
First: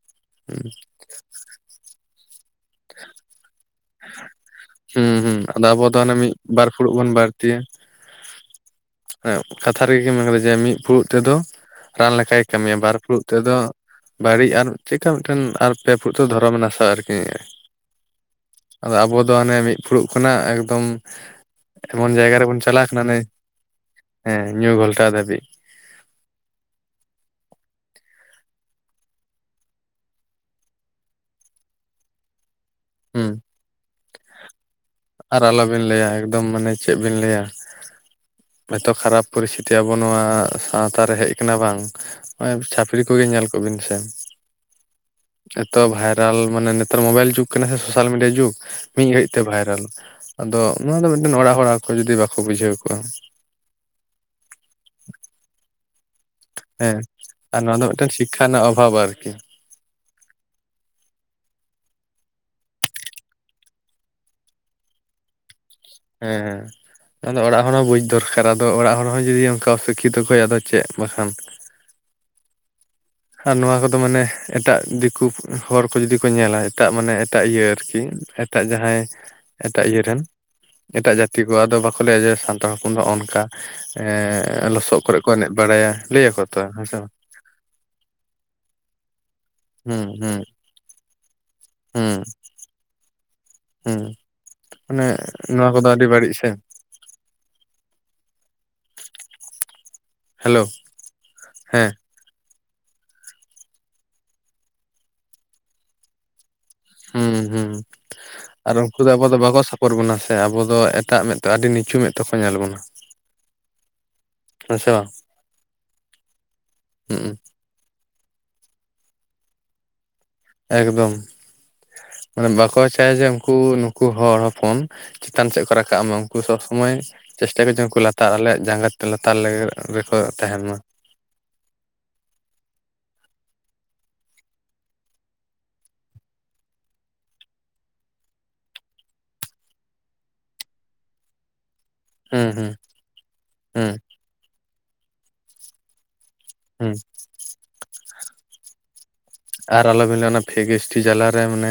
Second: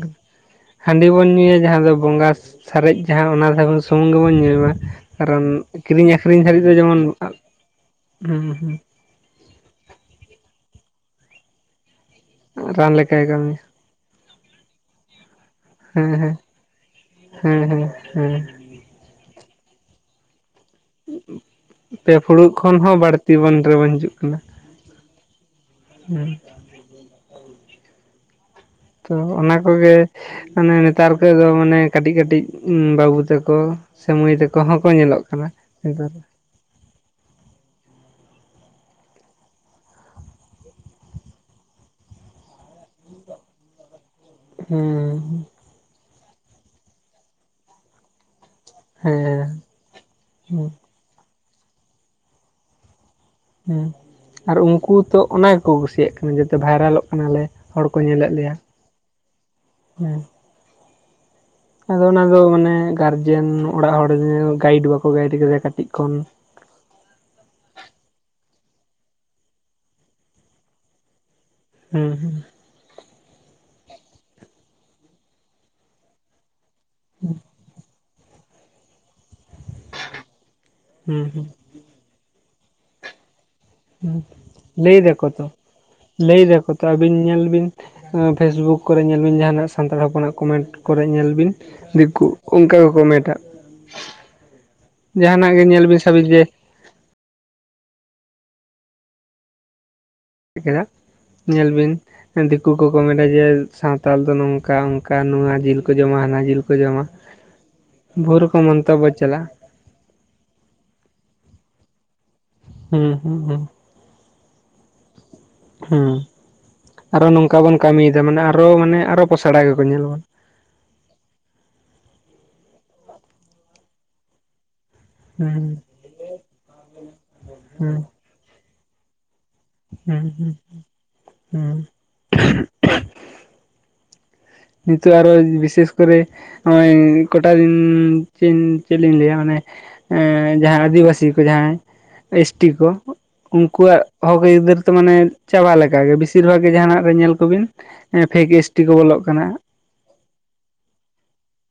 ᱦᱚᱸ᱾ ᱦᱟᱺᱰᱤ ᱵᱚᱱ ᱧᱩᱭᱟ ᱡᱟᱦᱟᱸ ᱫᱚ ᱵᱚᱸᱜᱟ ᱥᱟᱨᱮᱡ ᱡᱟᱦᱟᱸ ᱚᱱᱟᱵ ᱥᱩᱢᱩᱝ ᱜᱮᱵᱚᱱ ᱧᱩᱭᱢᱟ ᱦᱩᱸ ᱦᱩᱸ ᱠᱟᱨᱚᱱ ᱟᱫᱚ ᱟᱵᱚ ᱫᱚ ᱠᱤᱨᱤᱧ ᱦᱟᱱᱮ ᱢᱤᱫ ᱟᱠᱷᱨᱤᱧ ᱫᱷᱟᱹᱨᱤᱡ ᱵᱟᱨ ᱫᱚ ᱯᱷᱩᱲᱩᱜ ᱡᱮᱢᱚᱱ ᱵᱚᱱ ᱵᱟᱹᱲᱛᱤᱭᱟ ᱦᱩᱸ ᱦᱩᱸ᱾ ᱠᱟᱛᱷᱟ ᱨᱮᱜᱮ ᱢᱮᱱ ᱠᱟᱫᱟ ᱡᱮ ᱢᱤᱫ ᱯᱷᱩᱲᱩᱜ ᱛᱮᱫᱚ ᱨᱟᱱ ᱞᱮᱠᱟᱭ ᱦᱩᱸ ᱠᱟᱹᱢᱤᱭᱟ ᱨᱟᱱ ᱵᱟᱨ ᱯᱷᱩᱲᱩᱜ ᱞᱮᱠᱟᱭ ᱛᱮᱫᱚ ᱠᱟᱹᱢᱤᱭᱟ ᱵᱟᱹᱲᱤᱡ ᱟᱨ ᱪᱮᱫᱠᱟ ᱢᱤᱫᱴᱮᱱ ᱟᱨ ᱯᱮ ᱦᱮᱸ ᱯᱷᱩᱫ ᱛᱮ ᱫᱷᱚᱨᱚᱢ ᱱᱟᱥᱟᱜᱼᱟ ᱟᱨᱠᱤ᱾ ᱦᱮᱸ ᱦᱮᱸ ᱦᱮᱸ ᱦᱮᱸ᱾ ᱟᱫᱚ ᱟᱵᱚ ᱫᱚ ᱦᱟᱱᱮ ᱢᱤᱫ ᱯᱷᱩᱲᱩᱜ ᱠᱷᱚᱱᱟᱜ ᱮᱠᱫᱚᱢ ᱮᱢᱚᱱ ᱡᱟᱭᱜᱟ ᱨᱮᱵᱚᱱ ᱪᱟᱞᱟ ᱠᱟᱱᱟ ᱚᱱᱮ ᱡᱤᱵᱚᱱ ᱨᱮ ᱵᱟᱹ ᱦᱤᱡᱩᱜ ᱦᱮᱸ ᱧᱩ ᱜᱷᱚᱞᱴᱟ ᱫᱷᱟᱹᱵᱤᱡ ᱦᱮᱸ᱾ ᱛᱚ ᱚᱱᱟ ᱠᱚᱜᱮ ᱢᱟᱱᱮ ᱱᱮᱛᱟᱨ ᱠᱚ ᱫᱚ ᱢᱟᱱᱮ ᱠᱟᱹᱴᱤᱡ ᱠᱟᱹᱴᱤᱡ ᱵᱟᱹᱵᱩ ᱦᱩᱸ ᱛᱟᱠᱚ ᱥᱮ ᱢᱟᱹᱭ ᱛᱟᱠᱚ ᱦᱚᱸᱠᱚ ᱧᱮᱞᱚᱜ ᱟᱨ ᱠᱟᱱᱟ ᱟᱞᱚᱵᱤᱱ ᱞᱟᱹᱭᱟ ᱱᱮᱛᱟᱨ ᱮᱠᱫᱚᱢ ᱢᱟᱱᱮ ᱪᱮᱫ ᱵᱤᱱ ᱞᱟᱹᱭᱟ, ᱮᱛᱚ ᱠᱷᱟᱨᱟᱯ ᱯᱚᱨᱤᱥᱛᱷᱤᱛᱤ ᱟᱵᱚ ᱱᱚᱣᱟ ᱥᱟᱶᱛᱟᱟᱨ ᱨᱮ ᱦᱮᱡ ᱠᱟᱱᱟ ᱵᱟᱝ ᱱᱚᱜᱚᱭᱼ ᱪᱟᱹᱯᱨᱤ ᱠᱚᱜᱮ ᱧᱮᱞ ᱠᱚ ᱵᱤᱱ ᱥᱮ, ᱦᱩᱸ᱾ ᱮᱛᱚ ᱵᱷᱟᱭᱨᱟᱞ ᱢᱟᱱᱮ ᱱᱮᱛᱟᱨ ᱢᱳᱵᱟᱭᱤᱞ ᱡᱩᱜᱽ ᱠᱟᱱᱟ ᱥᱮ ᱥᱳᱥᱟᱞ ᱢᱤᱰᱤᱭᱟ ᱡᱩᱜᱽ, ᱢᱤᱫ ᱜᱷᱟᱹᱲᱤᱡ ᱛᱮ ᱦᱮᱸ ᱵᱷᱟᱭᱨᱟᱞ, ᱟᱫᱚ ᱦᱩᱸ ᱱᱚᱣᱟ ᱫᱚ ᱢᱤᱫᱴᱮᱱ ᱚᱲᱟᱜ ᱦᱚᱲᱟᱜ ᱠᱚ ᱡᱩᱫᱤ ᱵᱟᱠᱚ ᱵᱩᱡᱷᱟᱹᱣ ᱠᱚᱜᱣᱟ, ᱦᱩᱸ ᱟᱨ ᱩᱱᱠᱩ ᱛᱚ ᱚᱱᱟ ᱠᱚ ᱠᱩᱥᱤᱭᱟᱜ ᱠᱟᱱᱟ, ᱡᱟᱛᱮ ᱦᱮᱸ ᱵᱷᱟᱭᱨᱟᱞᱚᱜ ᱠᱟᱱᱟᱞᱮ ᱟᱨ ᱱᱚᱣᱟ ᱫᱚ ᱦᱚᱲ ᱠᱚ ᱢᱤᱫᱴᱮᱱ ᱧᱮᱞᱮᱫ ᱥᱤᱠᱠᱷᱟ ᱞᱮᱭᱟ᱾ ᱨᱮᱱᱟᱜ ᱚᱵᱷᱟᱵᱽ ᱟᱨᱠᱤ ᱦᱩᱸ᱾ ᱟᱫᱚ ᱚᱱᱟ ᱫᱚ ᱢᱟᱱᱮ ᱜᱟᱨᱡᱮᱱ ᱚᱲᱟᱜ ᱦᱚᱲ ᱜᱟᱭᱤᱰ ᱵᱟᱠᱚ ᱜᱟᱭᱤᱰ ᱠᱮᱫᱮᱭᱟ ᱠᱟᱹᱴᱤᱡ᱾ ᱠᱷᱚᱱ ᱦᱮᱸ ᱦᱮᱸ᱾ ᱟᱫᱚ ᱚᱲᱟᱜ ᱦᱚᱲ ᱦᱚᱸ ᱵᱩᱡᱽ ᱫᱚᱨᱠᱟᱨ ᱟᱫᱚ ᱚᱲᱟᱜ ᱦᱚᱲ ᱦᱚᱸ ᱡᱩᱫᱤ ᱚᱱᱠᱟ ᱚ ᱥᱤᱠᱠᱷᱤᱛᱚ ᱠᱷ ᱟᱫᱚ ᱪᱮᱫ ᱵᱟᱠᱷᱟᱱ, ᱦᱩᱸ ᱦᱩᱸ᱾ ᱟᱨ ᱱᱚᱣᱟ ᱠᱚᱫᱚ ᱢᱟᱱᱮ ᱮᱴᱟᱜ ᱫᱤᱠᱩ ᱦᱚᱲ ᱠᱚ ᱡᱩᱫᱤ ᱠᱚ ᱧᱮᱞᱟ ᱮᱴᱟᱜ ᱢᱟᱱᱮ ᱮᱴᱟᱜ ᱤᱭᱟᱹ ᱟᱨᱠᱤ ᱮᱴᱟᱜ ᱡᱟᱦᱟᱸᱭ ᱮᱴᱟᱜ ᱤᱭᱟᱹ ᱨᱮᱱ ᱮᱴᱟᱜ ᱦᱩᱸ ᱡᱟᱹᱛᱤ ᱦᱩᱸ ᱠᱚ ᱟᱫᱚ ᱵᱟᱠᱚ ᱞᱟᱹᱭᱟ ᱡᱮ ᱥᱟᱱᱛᱟᱲ ᱦᱚᱯᱚᱱ ᱫᱚ ᱱᱚᱜ-ᱱᱚᱝᱠᱟ, ᱦᱩᱸ ᱞᱟᱹᱭ ᱞᱚᱥᱚᱫ ᱠᱚᱨᱮ ᱫᱟᱠᱚ ᱠᱚ ᱛᱚ ᱮᱱᱮᱡ ᱵᱟᱲᱟᱭᱟ ᱞᱟᱹᱭᱟᱠᱚ ᱞᱟᱹᱭ ᱛᱚ ᱫᱟᱠᱚ ᱦᱮᱸᱥᱮ ᱵᱟᱝ ᱟᱹᱵᱤᱱ ᱧᱮᱞ ᱵᱤᱱ ᱯᱷᱮᱥᱵᱩᱠ ᱠᱚᱨᱮ ᱧᱮᱞ ᱵᱤᱱ ᱡᱟᱦᱟᱱᱟᱜ ᱥᱟᱱᱛᱟᱲ ᱦᱩᱸ ᱦᱚᱯᱚᱱᱟᱜ ᱦᱩᱸ ᱠᱚᱢᱮᱱᱴ ᱠᱚᱨᱮ ᱧᱮᱞ ᱵᱤᱱ ᱫᱤᱠᱩ ᱚᱱᱠᱟ ᱠᱚ ᱠᱚᱢᱮᱴᱟ ᱦᱮᱸ ᱢᱟᱱᱮ ᱜᱮ ᱱᱚᱣᱟ ᱧᱮᱞ ᱠᱚᱫᱚ ᱵᱤᱱ ᱟᱹᱰᱤ ᱥᱟᱵᱤᱱ ᱵᱟᱹᱲᱤᱡ ᱡᱮ ᱥᱮ ᱦᱮᱞᱳ [unintelligible] ᱧᱮᱞ ᱦᱮᱸ ᱵᱤᱱ ᱫᱤᱠᱩ ᱠᱚᱠᱚ ᱢᱮᱱᱟ ᱡᱮ ᱥᱟᱶᱛᱟᱞ ᱫᱚ ᱱᱚᱝᱠᱟ ᱝᱠᱟ ᱱᱚᱣᱟ ᱡᱤᱞ ᱠᱚ ᱡᱚᱢᱟ, ᱦᱟᱱᱟ ᱡᱤᱞ ᱠᱚ ᱠᱚ ᱦᱩᱸ ᱦᱩᱸ ᱡᱚᱢᱟ᱾ᱵᱚᱦᱩ ᱨᱚᱠᱚᱢ ᱢᱚᱱᱛᱚᱵᱵᱚ ᱪᱟᱞᱟ ᱯᱚᱨ ᱵᱚᱱᱟ᱾ ᱥᱮ ᱟᱵᱚᱫᱚ ᱮᱴᱟᱜ ᱢᱮᱫᱛᱮ ᱟᱹᱰᱤ ᱱᱤᱪᱩ ᱢᱮᱫ ᱛᱮᱠᱚ ᱧᱮᱞ ᱵᱚᱱᱟ᱾ ᱦᱩᱸᱻ ᱦᱩᱸᱻ ᱦᱩᱸᱻ᱾ ᱦᱮᱸᱥᱮ ᱵᱟᱝ? ᱦᱩᱸ ᱟᱨᱚ ᱦᱩᱸ ᱱᱚᱝᱠᱟ ᱵᱚᱱ ᱠᱟᱹᱢᱤᱭᱫᱟ ᱢᱟᱱᱮ ᱟᱨᱚ ᱢᱟᱱᱮ ᱟᱨᱚ ᱯᱚᱥᱲᱟ ᱜᱮᱠᱚ ᱧᱮᱞᱵᱚᱱ ᱮᱠᱫᱚᱢ, ᱢᱟᱱᱮ ᱵᱟᱠᱚ ᱪᱟᱭᱟ ᱡᱮ ᱩᱱᱠᱩ ᱱᱩᱠᱩ ᱦᱚᱲ ᱦᱚᱯᱚᱱ ᱪᱮᱛᱟᱱ ᱥᱮᱜ ᱠᱚ ᱦᱩᱸ ᱨᱟᱠᱟᱵ ᱢᱟ, ᱩᱱᱠᱩ ᱥᱚᱵ ᱥᱚᱢᱚᱭ ᱪᱮᱥᱴᱟᱭᱟ ᱠᱚ, ᱡᱮ ᱩᱱᱠᱩ ᱞᱟᱛᱟᱨ ᱟᱞᱮᱭᱟᱜ ᱡᱟᱸᱜᱟ ᱛᱮ ᱞᱟᱛᱟᱨ ᱞᱮᱜᱮ ᱦᱩᱸᱻ ᱦᱩᱸᱻ ᱦᱩᱸᱻ ᱦᱩᱸᱻ᱾ ᱠᱤᱱᱛᱩᱜ ᱟᱨᱚ ᱵᱤᱥᱮᱥ ᱠᱚᱨᱮ ᱦᱚᱭᱸ ᱠᱚᱴᱟ ᱫᱤᱱ ᱪᱮᱫ ᱞᱤᱧ ᱞᱟᱹᱭᱟ ᱢᱟᱱᱮ ᱮᱸ ᱡᱟᱦᱟᱸᱭ ᱟᱹᱫᱤᱵᱟᱥᱤ ᱠᱚ ᱡᱟᱦᱟᱸᱭ ᱦᱩᱸ ᱮᱥᱴᱤ ᱦᱩᱸ ᱠᱚ ᱦᱩᱸ ᱩᱱᱠᱩᱣᱟᱜ ᱦᱚᱠ ᱟᱹᱭᱫᱟᱹᱨ ᱛᱚ ᱢᱟᱱᱮ ᱪᱟᱵᱟ ᱞᱮᱠᱟᱜᱮ, ᱵᱮᱥᱤ ᱵᱮᱥᱤᱨ ᱵᱷᱟᱜᱽ ᱜᱮ ᱦᱩᱸ ᱡᱟᱦᱱᱟᱜ ᱨᱮ ᱧᱮᱞ ᱠᱚᱵᱤᱱ ᱯᱷᱮᱠ ᱮᱥᱴᱤ ᱠᱚ ᱵᱚᱞᱚᱜ ᱠᱟᱱᱟ᱾ ᱟᱨ ᱟᱞᱚ ᱵᱤᱱ ᱞᱟᱹᱭᱟ, ᱚᱱᱟ ᱯᱷᱮᱠ ᱮᱥᱴᱤ ᱡᱟᱞᱟ ᱨᱮ ᱢᱟᱱᱮ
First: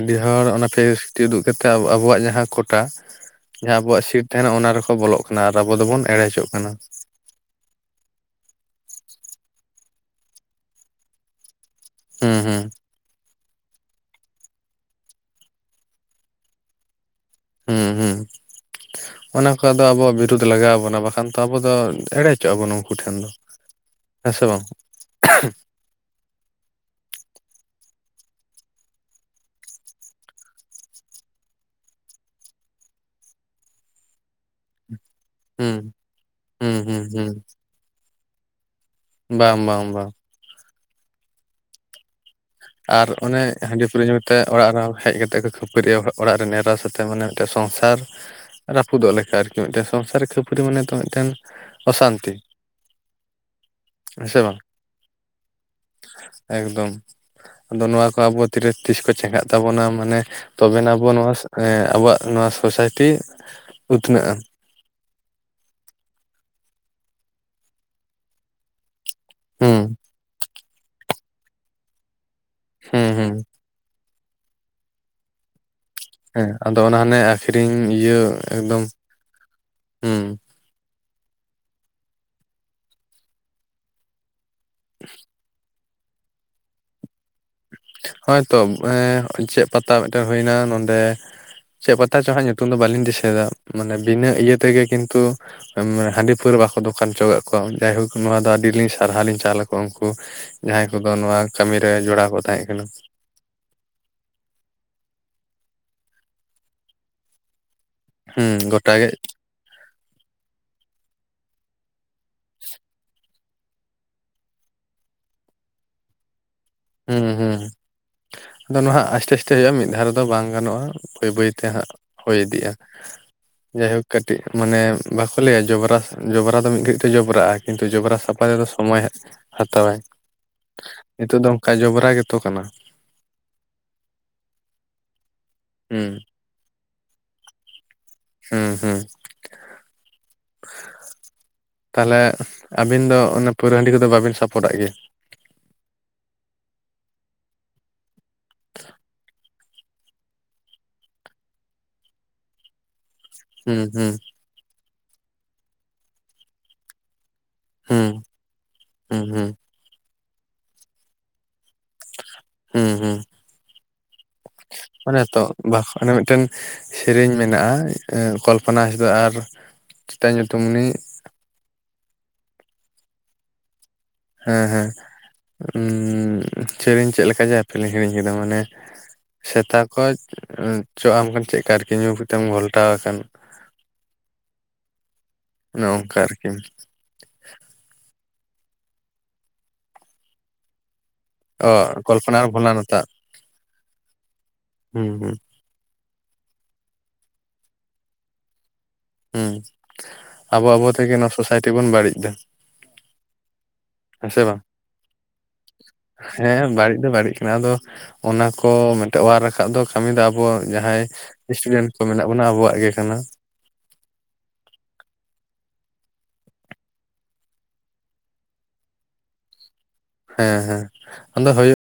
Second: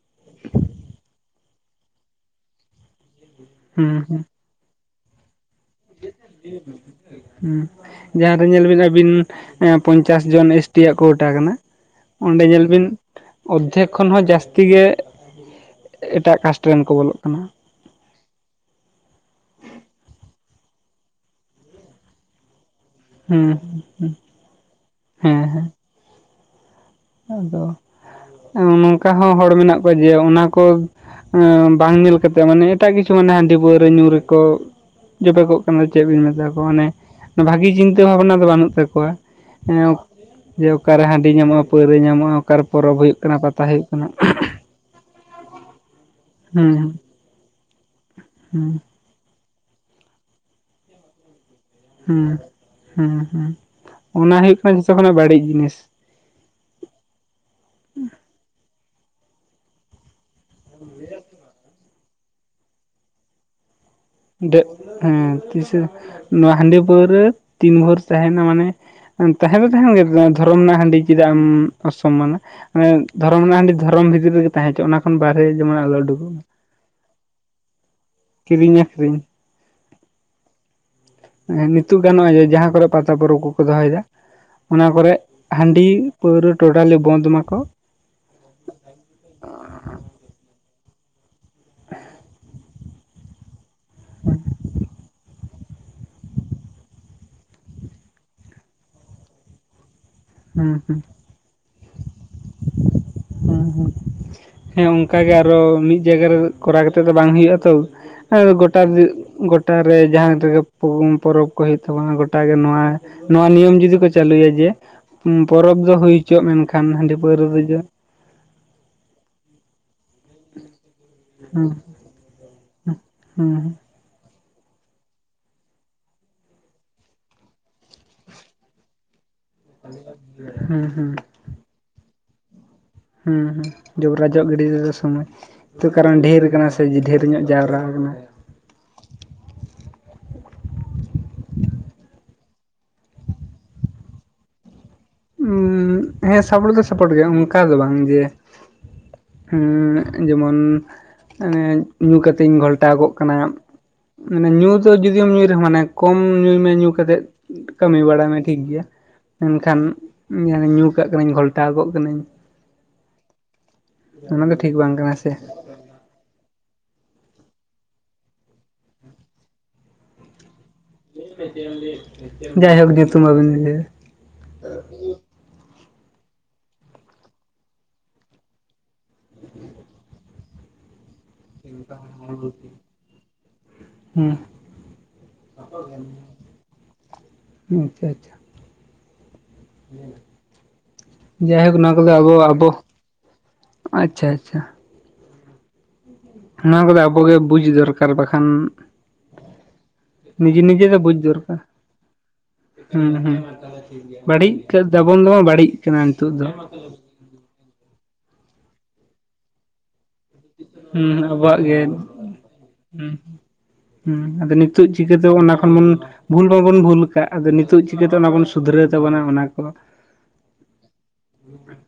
ᱟᱹᱰᱤ ᱦᱚᱲ ᱚᱱᱟ ᱯᱷᱮᱠᱮᱥᱴᱤ ᱩᱫᱩᱜ ᱪᱮᱫᱠᱟ ᱟᱵᱩᱣᱟᱜ ᱡᱟᱦᱟᱸ ᱠᱳᱴᱟ ᱡᱟᱦᱟᱸ ᱦᱩᱸ ᱟᱵᱩᱣᱟᱜ ᱦᱩᱸ ᱥᱤᱴ ᱛᱟᱦᱮᱸᱱᱟ ᱚᱱᱟ ᱨᱮᱠᱚ ᱵᱚᱞᱚᱜ ᱠᱟᱱᱟ ᱟᱨ ᱟᱵᱚ ᱫᱚᱵᱚᱱ ᱮᱲᱮ ᱚᱪᱚᱜ ᱠᱟᱱᱟ᱾ ᱦᱩᱸᱻ᱾ ᱡᱟᱦᱟᱸᱨᱮ ᱧᱮᱞ ᱵᱤᱱ ᱟᱵᱤᱱ ᱯᱚᱧᱪᱟᱥ ᱡᱚᱱ ᱮᱥᱴᱤᱭᱟᱜ ᱠᱳᱴᱟ ᱠᱟᱱᱟ, ᱦᱩᱸ ᱚᱸᱰᱮ ᱦᱩᱸ ᱧᱮᱞ ᱵᱤᱱ ᱚᱨᱫᱷᱮᱠ ᱠᱷᱚᱱ ᱦᱚᱸ ᱡᱟᱹᱥᱛᱤ ᱜᱮ, ᱮᱴᱟᱜ ᱠᱟᱥᱴ ᱨᱮᱱ ᱠᱚ ᱵᱚᱞᱚᱜ ᱠᱟᱱᱟ᱾ ᱦᱮᱸᱻ ᱦᱩᱸ ᱚᱱᱟ ᱠᱚ ᱟᱫᱚ ᱟᱵᱚ ᱵᱤᱨᱩᱫᱽ ᱞᱟᱜᱟᱣ ᱵᱚᱱᱟ ᱵᱟᱠᱷᱟᱱ ᱛᱚ ᱟᱵᱚ ᱫᱚ ᱮᱲᱮ ᱦᱚᱪᱚᱜ ᱟᱵᱚᱱ ᱩᱝᱠᱩ ᱴᱷᱮᱱ ᱾ ᱦᱩᱸᱻ ᱦᱸᱻ ᱦᱮᱸᱻ ᱦᱮᱸᱻ ᱦᱮᱸᱻ᱾ ᱟᱫᱚ ᱱᱚᱝᱠᱟ ᱦᱚᱸ ᱦᱚᱲ ᱢᱮᱱᱟᱜ ᱠᱚᱣᱟ ᱡᱮ ᱚᱱᱟ ᱠᱚ ᱮᱸ ᱵᱟᱝ ᱧᱮᱞ ᱠᱟᱛᱮᱜ, ᱢᱟᱱᱮ ᱮᱴᱟᱜ ᱠᱤᱪᱷᱩ ᱢᱟᱱᱮ ᱦᱟᱺᱰᱤ ᱯᱟᱹᱣᱨᱟᱹ ᱧᱩ ᱨᱮᱠᱚ ᱡᱚᱵᱮ ᱠᱚᱜ ᱦᱩᱸ ᱠᱟᱱᱟ ᱪᱮᱫ ᱵᱤᱱ ᱢᱮᱛᱟ ᱠᱚᱣᱟ᱾ ᱦᱩᱸ ᱢᱟᱱᱮ ᱦᱩᱸ ᱦᱩᱸ ᱵᱷᱟᱹᱜᱤ ᱪᱤᱱᱛᱟᱹ ᱵᱷᱟᱵᱱᱟ ᱫᱚ ᱵᱟᱹᱱᱩᱜ ᱛᱟᱠᱚᱣᱟ᱾ ᱵᱟᱝ ᱵᱟᱝ ᱮᱸᱜ ᱵᱟᱝ ᱚᱠᱟᱨᱮ ᱦᱟᱺᱰᱤ ᱧᱟᱢᱚᱜ-ᱟ, ᱯᱟᱹᱣᱨᱟᱹ ᱧᱟᱢᱚᱜ-ᱟ᱾ ᱟᱨ ᱚᱱᱮ ᱦᱟᱺᱰᱤ ᱯᱟᱹᱣᱨᱟᱹ ᱧᱩᱠᱟᱛᱮ, ᱚᱲᱟᱜ ᱨᱮᱦᱚ ᱦᱮᱡ ᱠᱟᱛᱮ ᱠᱚ ᱠᱷᱟᱹᱯ ᱠᱷᱟᱹᱯᱟᱹᱨᱤᱭᱟ ᱚᱲᱟᱜ ᱨᱮ ᱮᱨᱟ ᱦᱩᱸ ᱥᱟᱛᱮᱜ ᱢᱟᱱᱮ ᱢᱤᱫᱴᱮᱜ ᱥᱚᱝᱥᱟᱨ ᱦᱩᱸ ᱨᱟᱹᱯᱩᱫᱚᱜ ᱞᱮᱠᱟ᱾ ᱟᱨᱠᱤ ᱢᱤᱫᱴᱮᱱ ᱥᱚᱝᱥᱟᱨ ᱨᱮ ᱠᱷᱟᱹᱯᱟᱹᱨᱤ ᱢᱟᱱᱮ ᱛᱚ ᱢᱤᱫᱴᱮᱱ ᱦᱩᱸᱻ ᱚᱥᱟᱱᱛᱤ ᱦᱩᱸᱻ ᱦᱩᱸᱻ᱾ ᱦᱮᱸ ᱥᱮ ᱚᱱᱟ ᱵᱟᱝ ᱦᱩᱭᱩᱜ ᱠᱟᱱᱟ ᱡᱚᱛᱚ ᱠᱷᱚᱱᱟᱜ ᱵᱟᱹᱲᱤᱡ ᱡᱤᱱᱤᱥ᱾ ᱮᱠᱫᱚᱢ ᱟᱫᱚ ᱱᱚᱣᱟ ᱠᱚ ᱟᱵᱚ ᱛᱤᱨᱮ ᱛᱤᱥ ᱠᱚ ᱪᱮᱸᱜᱷᱟᱜ ᱛᱟᱵᱚᱱᱟ, ᱢᱟᱱᱮ ᱛᱚᱵᱮᱱᱟᱜ ᱟᱵᱚ ᱱᱚᱣᱟ ᱮᱸ ᱟᱵᱚᱣᱟᱜ ᱱᱚᱣᱟ ᱥᱳᱥᱟᱭᱴᱤ ᱩᱛᱷᱱᱟᱹᱜ-ᱟ᱾ ᱦᱮᱸ ᱛᱤᱥ ᱱᱚᱣᱟ ᱦᱟᱺᱰᱤ ᱯᱟᱹᱣᱨᱟᱹ ᱛᱤᱱ ᱵᱷᱳᱨ ᱛᱟᱦᱮᱱᱟ ᱢᱟᱱᱮ ᱛᱟᱦᱮᱸ ᱫᱚ ᱛᱟᱦᱮᱱ ᱦᱩᱸ ᱜᱮ ᱫᱷᱚᱨᱚᱢ ᱨᱮᱱᱟᱜ ᱦᱟᱺᱰᱤ ᱪᱮᱫᱟᱜ ᱮᱢ ᱚᱥᱚᱢᱢᱟᱱᱟ᱾ ᱢᱟᱱᱮ ᱦᱩᱸ ᱦᱩᱸ ᱫᱷᱚᱨᱚᱢ ᱨᱮᱱᱟᱜ ᱦᱟᱺᱰᱤ ᱫᱷᱚᱨᱚᱢ ᱵᱷᱤᱛᱤᱨ ᱨᱮᱜᱮ ᱛᱟᱦᱮᱸ ᱦᱚᱪᱚ ᱚᱱᱟ ᱠᱷᱚᱱ ᱵᱟᱨᱦᱮ ᱡᱮᱢᱚᱱ ᱟᱞᱚ ᱩᱰ ᱦᱮᱸ ᱟᱫᱚ ᱚᱱᱟ ᱦᱟᱱᱮ ᱟᱹᱠᱷᱨᱤᱧ ᱤᱭᱟᱹ ᱮᱠᱫᱚᱢ ᱨᱤᱧ ᱦᱩᱸᱻ᱾ ᱱᱤᱛᱚᱜ ᱜᱮ ᱱᱚᱜᱼᱚᱭ ᱡᱮ ᱡᱟᱦᱟ ᱠᱚᱨᱮ ᱯᱟᱛᱟ ᱯᱚᱨᱚᱵᱽ ᱠᱚᱠᱚ ᱫᱚᱦᱚᱭ ᱫᱟ ᱚᱱᱟ ᱠᱚᱨᱮ ᱦᱟᱺᱰᱤ ᱯᱟᱹᱶᱨᱟᱹ ᱴᱳᱴᱟᱞᱤ ᱵᱚᱱᱫ ᱢᱟᱠᱚ᱾ ᱦᱚᱜᱚᱭᱛᱚ ᱮ ᱪᱮᱫ ᱯᱟᱛᱟ ᱢᱤᱜᱴᱮᱱ ᱦᱩᱭᱱᱟ ᱱᱚᱰᱮ ᱪᱮᱜ ᱯᱟᱛᱟ ᱪᱚ ᱦᱟᱸᱜ ᱧᱩᱛᱩᱢ ᱫᱚ ᱵᱟᱹᱞᱤᱧ ᱫᱤᱥᱟᱹᱭᱫᱟ᱾ ᱢᱟᱱᱮ ᱵᱤᱱᱟᱹ ᱤᱭᱟᱹ ᱛᱮᱜᱮ ᱠᱤᱱᱛᱩ ᱟ ᱦᱟᱺᱰᱤ ᱯᱟᱹᱣᱨᱟᱹ ᱵᱟᱠᱚ ᱫᱚᱠᱟᱱ ᱦᱚᱪᱚ ᱠᱟᱜ ᱠᱚᱣᱟ ᱡᱟᱭᱦᱳᱠ ᱱᱚᱣᱟ ᱫᱚ ᱟᱹᱰᱤᱞᱤᱧ ᱥᱟᱨᱦᱟᱣᱤᱧ ᱪᱟᱞ ᱟᱠᱚ ᱩᱱᱠᱩ ᱦᱩᱸ ᱡᱟᱦᱟᱭ ᱦᱩᱸ ᱠᱚᱫᱚ ᱱᱚᱣᱟ ᱠᱟᱹᱢᱤᱨᱮ ᱡᱚᱲᱟᱣ ᱠᱚ ᱛᱟᱦᱮ ᱠᱟᱱᱟ ᱦᱮᱸᱻ ᱦᱮᱸᱻ᱾ ᱦᱮᱸ ᱚᱱᱠᱟ ᱜᱮ ᱟᱨᱚ ᱢᱤᱫ ᱡᱟᱭᱜᱟ ᱨᱮ, ᱠᱚᱨᱟᱣ ᱠᱟᱛᱮ ᱫᱚ ᱵᱟᱝ ᱦᱩᱭᱩᱜ-ᱟ ᱛᱚ᱾ ᱟᱨ ᱦᱩᱸ ᱜᱚᱴᱟ ᱜᱤ ᱜᱮ ᱜᱚᱴᱟᱨᱮ ᱡᱟᱦᱟᱸ ᱨᱮᱜᱮ, ᱯᱚᱨᱚᱵᱽ ᱠᱚ ᱦᱩᱭᱩᱜ ᱛᱟᱵᱚᱱᱟ ᱜᱚᱴᱟ ᱜᱮ ᱱᱚᱣᱟ ᱱᱚᱣᱟ ᱱᱤᱭᱚᱢ ᱡᱩᱫᱤ ᱠᱚ ᱪᱟᱹᱞᱩᱭᱟ ᱡᱮ, ᱯᱚᱨᱚᱵᱽ ᱫᱚ ᱦᱩᱭ ᱦᱚᱪᱚᱢᱮ, ᱢᱮᱱᱠᱷᱟᱱ ᱦᱟᱺᱰᱤ ᱦᱩᱸ ᱯᱟᱹᱣᱨᱟᱹ ᱦᱩᱸ ᱨᱮᱫᱚ ᱟᱫᱚ ᱱᱚᱣᱟ ᱦᱟᱸᱜ ᱟᱥᱛᱮ ᱟᱥᱛᱮ ᱦᱩᱭᱩᱜ-ᱟ, ᱢᱤᱫ ᱫᱷᱟᱣ ᱨᱮ ᱫᱚ ᱵᱟᱝ ᱜᱟᱱᱚᱜ-ᱟ᱾ ᱵᱟᱹᱭ ᱵᱟᱹᱭ ᱦᱩᱸ ᱛᱮ ᱦᱟᱸᱜ ᱦᱚᱭ ᱤᱫᱤᱜ-ᱟ᱾ ᱦᱩᱸ ᱡᱟᱭᱦᱳᱠ ᱠᱟᱹᱴᱤᱡ ᱢᱟᱱᱮ ᱵᱟᱠᱚ ᱞᱟᱹᱭᱟ ᱡᱚᱵᱨᱟ ᱡᱚᱵᱨᱟ ᱫᱚ ᱢᱤᱫ ᱜᱷᱟᱹᱲᱤᱡ ᱛᱮ ᱡᱚᱵᱨᱟᱜ-ᱟ᱾ ᱠᱤᱱᱛᱩ ᱡᱚᱵᱨᱟ ᱥᱟᱯᱷᱟ ᱛᱮᱫᱚ ᱥᱚᱢᱚᱭ ᱦᱟᱸᱜ ᱦᱟᱛᱟᱣᱟᱭ ᱦᱩᱸ ᱦᱩᱸ ᱱᱤᱛᱚᱜ ᱫᱚ ᱚᱱᱠᱟ ᱡᱚᱵᱽᱨᱟ ᱜᱮᱛᱚ ᱠᱟᱱᱟ ᱦᱩᱸ ᱦᱩᱸ ᱡᱚᱵᱽᱨᱟᱡᱚᱜ ᱜᱤᱰᱤ ᱛᱮᱫᱚ ᱥᱚᱢᱚᱭ ᱦᱩᱸ ᱠᱟᱨᱚᱱ ᱰᱷᱮᱨ ᱠᱟᱱᱟ ᱫᱮ ᱰᱷᱮᱨᱧᱚᱜ ᱡᱟᱣᱨᱟ ᱠᱟᱱᱟ ᱦᱮᱸ ᱦᱮᱸ ᱛᱟᱦᱚᱞᱮ ᱟᱵᱤᱱ ᱫᱚ ᱚᱱᱮ ᱯᱟᱹᱣᱨᱟᱹ ᱦᱟᱺᱰᱤ ᱠᱚᱫᱚ ᱵᱟᱵᱤᱱ ᱥᱟᱯᱚᱨᱴᱟᱜ ᱜᱮᱭᱟ ᱩᱻ ᱦᱮ ᱥᱟᱯᱚᱴ ᱫᱚ ᱥᱟᱯᱚᱴ ᱜᱮ ᱚᱱᱠᱟ ᱫᱚ ᱵᱟᱝ ᱡᱮ ᱩ ᱡᱮᱢᱚᱱ ᱧᱩ ᱠᱟᱛᱮᱧ ᱜᱷᱚᱞᱴᱟᱣ ᱠᱚᱜ ᱠᱟᱱᱟ ᱦᱩᱸ ᱦᱩᱸ ᱢᱟᱱᱮ ᱧᱩ ᱫᱚ ᱡᱩᱫᱤᱢ ᱧᱩᱭ ᱨᱮᱦᱚ ᱢᱟᱱᱮ ᱠᱚᱢ ᱧᱩᱭ ᱢᱮ ᱧᱩ ᱠᱟᱛᱮᱫ ᱠᱟᱹᱢᱤ ᱦᱩᱸ ᱵᱟᱲᱟᱭ ᱢᱮ ᱴᱷᱤᱠᱜᱮᱭᱟ ᱦᱩᱸ ᱦᱩᱸ ᱢᱮᱱᱠᱷᱟᱱ ᱧᱩ ᱠᱟᱜ ᱠᱟᱹᱱᱟᱹᱧ ᱜᱷᱚᱞ ᱛᱟᱣᱟᱜᱚᱜ ᱠᱟᱹᱱᱟᱹᱧ ᱦᱩᱸ ᱦᱩᱸ ᱚᱱᱟ ᱫᱚ ᱴᱷᱤᱠ ᱵᱟᱝ ᱠᱟᱱᱟ ᱚᱱᱮ ᱥᱮ ᱛᱚ ᱵᱟ ᱚᱱᱮ ᱢᱤᱫᱴᱮᱱ ᱥᱮᱨᱮᱧ ᱢᱮᱱᱟᱜ-ᱟ ᱠᱚᱞᱯᱚᱱᱟ ᱦᱟᱸᱥᱫᱟ ᱟᱨ ᱪᱮᱫ ᱛᱟᱭ ᱧᱩᱛᱩᱢ ᱩᱱᱤ ᱡᱟᱭᱦᱳᱠ ᱧᱩᱛᱩᱢ ᱟᱞᱚ ᱵᱤᱱ ᱞᱟᱹᱭᱟ ᱦᱮ ᱦᱮ ᱥᱮᱨᱮᱧ ᱪᱮᱫ ᱞᱮᱠᱟ ᱡᱮ ᱦᱟᱯᱮ ᱞᱤᱧ ᱦᱤᱲᱤᱧ ᱠᱮᱫᱟ ᱢᱟᱱᱮ ᱥᱮᱛᱟ ᱠᱚ ᱪᱚᱜ ᱟᱢ ᱪᱮᱫ ᱠᱟ ᱟᱨᱠᱤ ᱧᱩ ᱠᱟᱛᱮᱢ ᱜᱷᱚᱞᱴᱟᱣ ᱟᱠᱟᱱ ᱦᱮᱸ ᱚᱱᱮ ᱚᱝᱠᱟ ᱟᱨᱠᱤ ᱟᱪᱪᱷᱟ ᱟᱪᱪᱷᱟ ᱚ ᱡᱟᱭᱦᱳᱠ ᱱᱚᱮᱟ ᱠᱚᱫᱚ ᱟᱵᱚ ᱠᱚᱞᱯᱚᱱᱟ ᱟᱨ ᱟᱵᱚ ᱟᱪᱪᱷᱟ ᱟᱪᱪᱷᱟ ᱦᱩ ᱦᱩ ᱱᱚᱣᱟ ᱠᱚᱫᱚ ᱟᱵᱚᱜᱮ ᱵᱩᱡᱽ ᱫᱚᱨᱠᱟᱨ ᱵᱟᱠᱷᱟᱱ ᱦᱩ ᱱᱤᱡᱮ ᱟᱵᱚ ᱟᱵᱚ ᱛᱮᱜᱮ ᱱᱚᱣᱟ ᱥᱳᱥᱟᱭᱴᱤ ᱵᱚᱱ ᱵᱟᱹᱲᱤᱡ ᱫᱟ ᱦᱩ ᱦᱩ ᱵᱟᱹᱲᱤᱡ ᱵᱟᱝ ᱫᱟᱵᱚᱱ ᱫᱚ ᱵᱟᱝ ᱵᱟᱹᱲᱤᱡ ᱠᱟᱱᱟ ᱱᱤᱛᱚᱜ ᱫᱚ ᱱᱤᱛ ᱫᱚ ᱵᱟᱹᱲᱤᱡ ᱠᱟᱱᱟ ᱟᱫᱚ ᱚᱱᱟ ᱠᱚ ᱢᱤᱫᱴᱮᱡ ᱚᱣᱟᱨ ᱨᱟᱠᱟᱵ ᱫᱚ ᱠᱟᱹᱢᱤ ᱫᱚ ᱟᱵᱚ ᱟᱵᱚᱣᱟᱜ ᱡᱟᱦᱟᱭ ᱦᱩᱸ ᱟᱵᱚᱣᱟᱜ ᱜᱮ ᱥᱴᱩᱰᱮᱱᱴ ᱠᱚ ᱢᱮᱱᱟᱜ ᱵᱚᱱᱟ ᱟᱵᱚᱣᱟᱜ ᱜᱮ ᱠᱟᱱᱟ ᱦᱩ ᱟᱫᱚ ᱱᱤᱛᱚᱜ ᱪᱤᱠᱟᱹᱛᱮ ᱚᱱᱟ ᱠᱷᱚᱱ ᱵᱚᱱ ᱵᱷᱩᱞ ᱵᱟᱵᱚᱱ ᱵᱷᱩᱞ ᱟᱠᱟᱫ ᱟᱫᱚ ᱱᱤᱛᱚᱜ ᱪᱤᱠᱟᱹᱛᱮ ᱚᱱᱟ ᱵᱚᱱ ᱥᱩᱫᱷᱨᱟᱹᱣ ᱛᱟᱵᱚᱱᱟ ᱚᱱᱟ ᱠᱚ ᱦᱮ ᱦᱮ ᱟᱫᱚ ᱦᱩᱭᱩᱜ